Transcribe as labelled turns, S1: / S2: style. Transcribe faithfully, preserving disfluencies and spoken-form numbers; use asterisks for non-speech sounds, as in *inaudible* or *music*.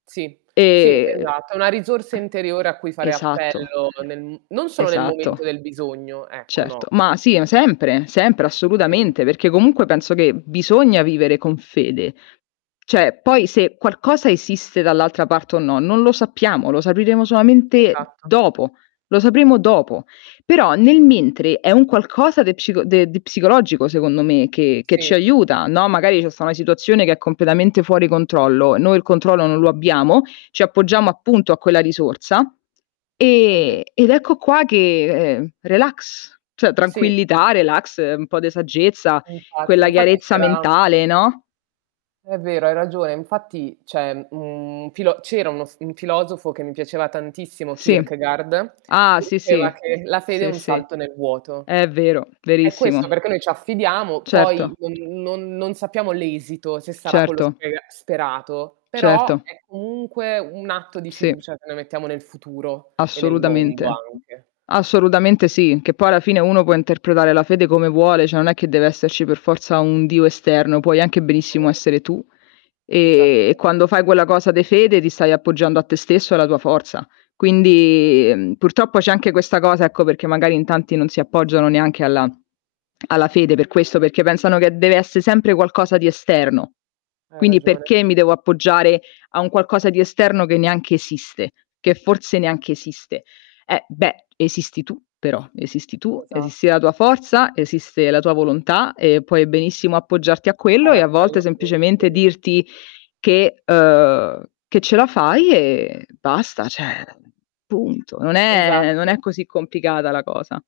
S1: Sì, sì,
S2: E Eh.
S1: esatto. È una risorsa interiore a cui fare
S2: Esatto.
S1: appello nel mhmm, non solo nel
S2: Esatto.
S1: momento del bisogno, ecco,
S2: Certo.
S1: no.
S2: Ma sì, ma sempre, sempre
S1: Sì.
S2: assolutamente, perché comunque penso che bisogna vivere con fede. ceh, poi se qualcosa esiste dall'altra parte o no, non lo sappiamo, lo sapiremo solamente
S1: Esatto.
S2: dopo. Lo sapremo dopo. Però nel mentre è un qualcosa de psico de de psicologico secondo me che che
S1: Sì.
S2: ci aiuta, no: magari ce sta una situazione che è completamente fuori controllo, noi il controllo non lo abbiamo, ci appoggiamo appunto a quella risorsa,
S1: Sì, sì.
S2: e ed ecco qua che, e ehm, relax, ceh
S1: Sì.
S2: tranquillità, relax, un po' de saggezza,
S1: Infatti,
S2: quella
S1: infatti
S2: chiarezza
S1: c'era
S2: mentale, no?
S1: È vero, hai ragione. Infatti c'è, mhmm, un filo c'era uno s un filosofo che mi piaceva tantissimo,
S2: Sì.
S1: Kierkegaard,
S2: Ah,
S1: che
S2: sì,
S1: diceva
S2: sì,
S1: che la fede è
S2: sì,
S1: un
S2: sì.
S1: salto nel vuoto.
S2: È vero,
S1: È
S2: verissimo.
S1: questo perché noi c'affidiamo, poi
S2: Certo.
S1: non non non sappiamo l'esito se sarà quello
S2: Certo.
S1: spega sperato, però
S2: Certo.
S1: è comunque un atto di
S2: Sì.
S1: fiducia che noi mettiamo nel futuro e nel mondo
S2: Assolutamente.
S1: anche.
S2: Assolutamente sì. Che poi alla fine uno può interpretare la fede come vuole, ceh non è che deve esserci per forza un Dio esterno, puoi anche benissimo
S1: *unintelligible*
S2: essere tu. E
S1: Esatta
S2: e quando fai quella cosa de fede ti stai appoggiando a te stesso e alla tua forza. Quindi, ehm, purtroppo c'è anche questa cosa, ecco, perché magari in tanti non si
S1: *unintelligible*
S2: appoggiano neanche alla alla fede per questo, perché pensano che dev'essè sempre qualcosa di esterno.
S1: Hai
S2: Quindi
S1: ragione.
S2: perché mi devo appoggiare a un qualcosa di esterno che neanche esiste? Che forse neanche esiste. Eh beh, esisti tu però, esisti tu, esisti
S1: Esatto.
S2: la tua forza, esiste la tua volontà e puoi benissimo appoggiarti a quello
S1: Fare
S2: e a volte
S1: appello
S2: semplicemente
S1: *unintelligible*
S2: dirti che uhm, che ce la fai e basta, ceh punto. Non è non è
S1: Esatto.
S2: così complicata la cosa.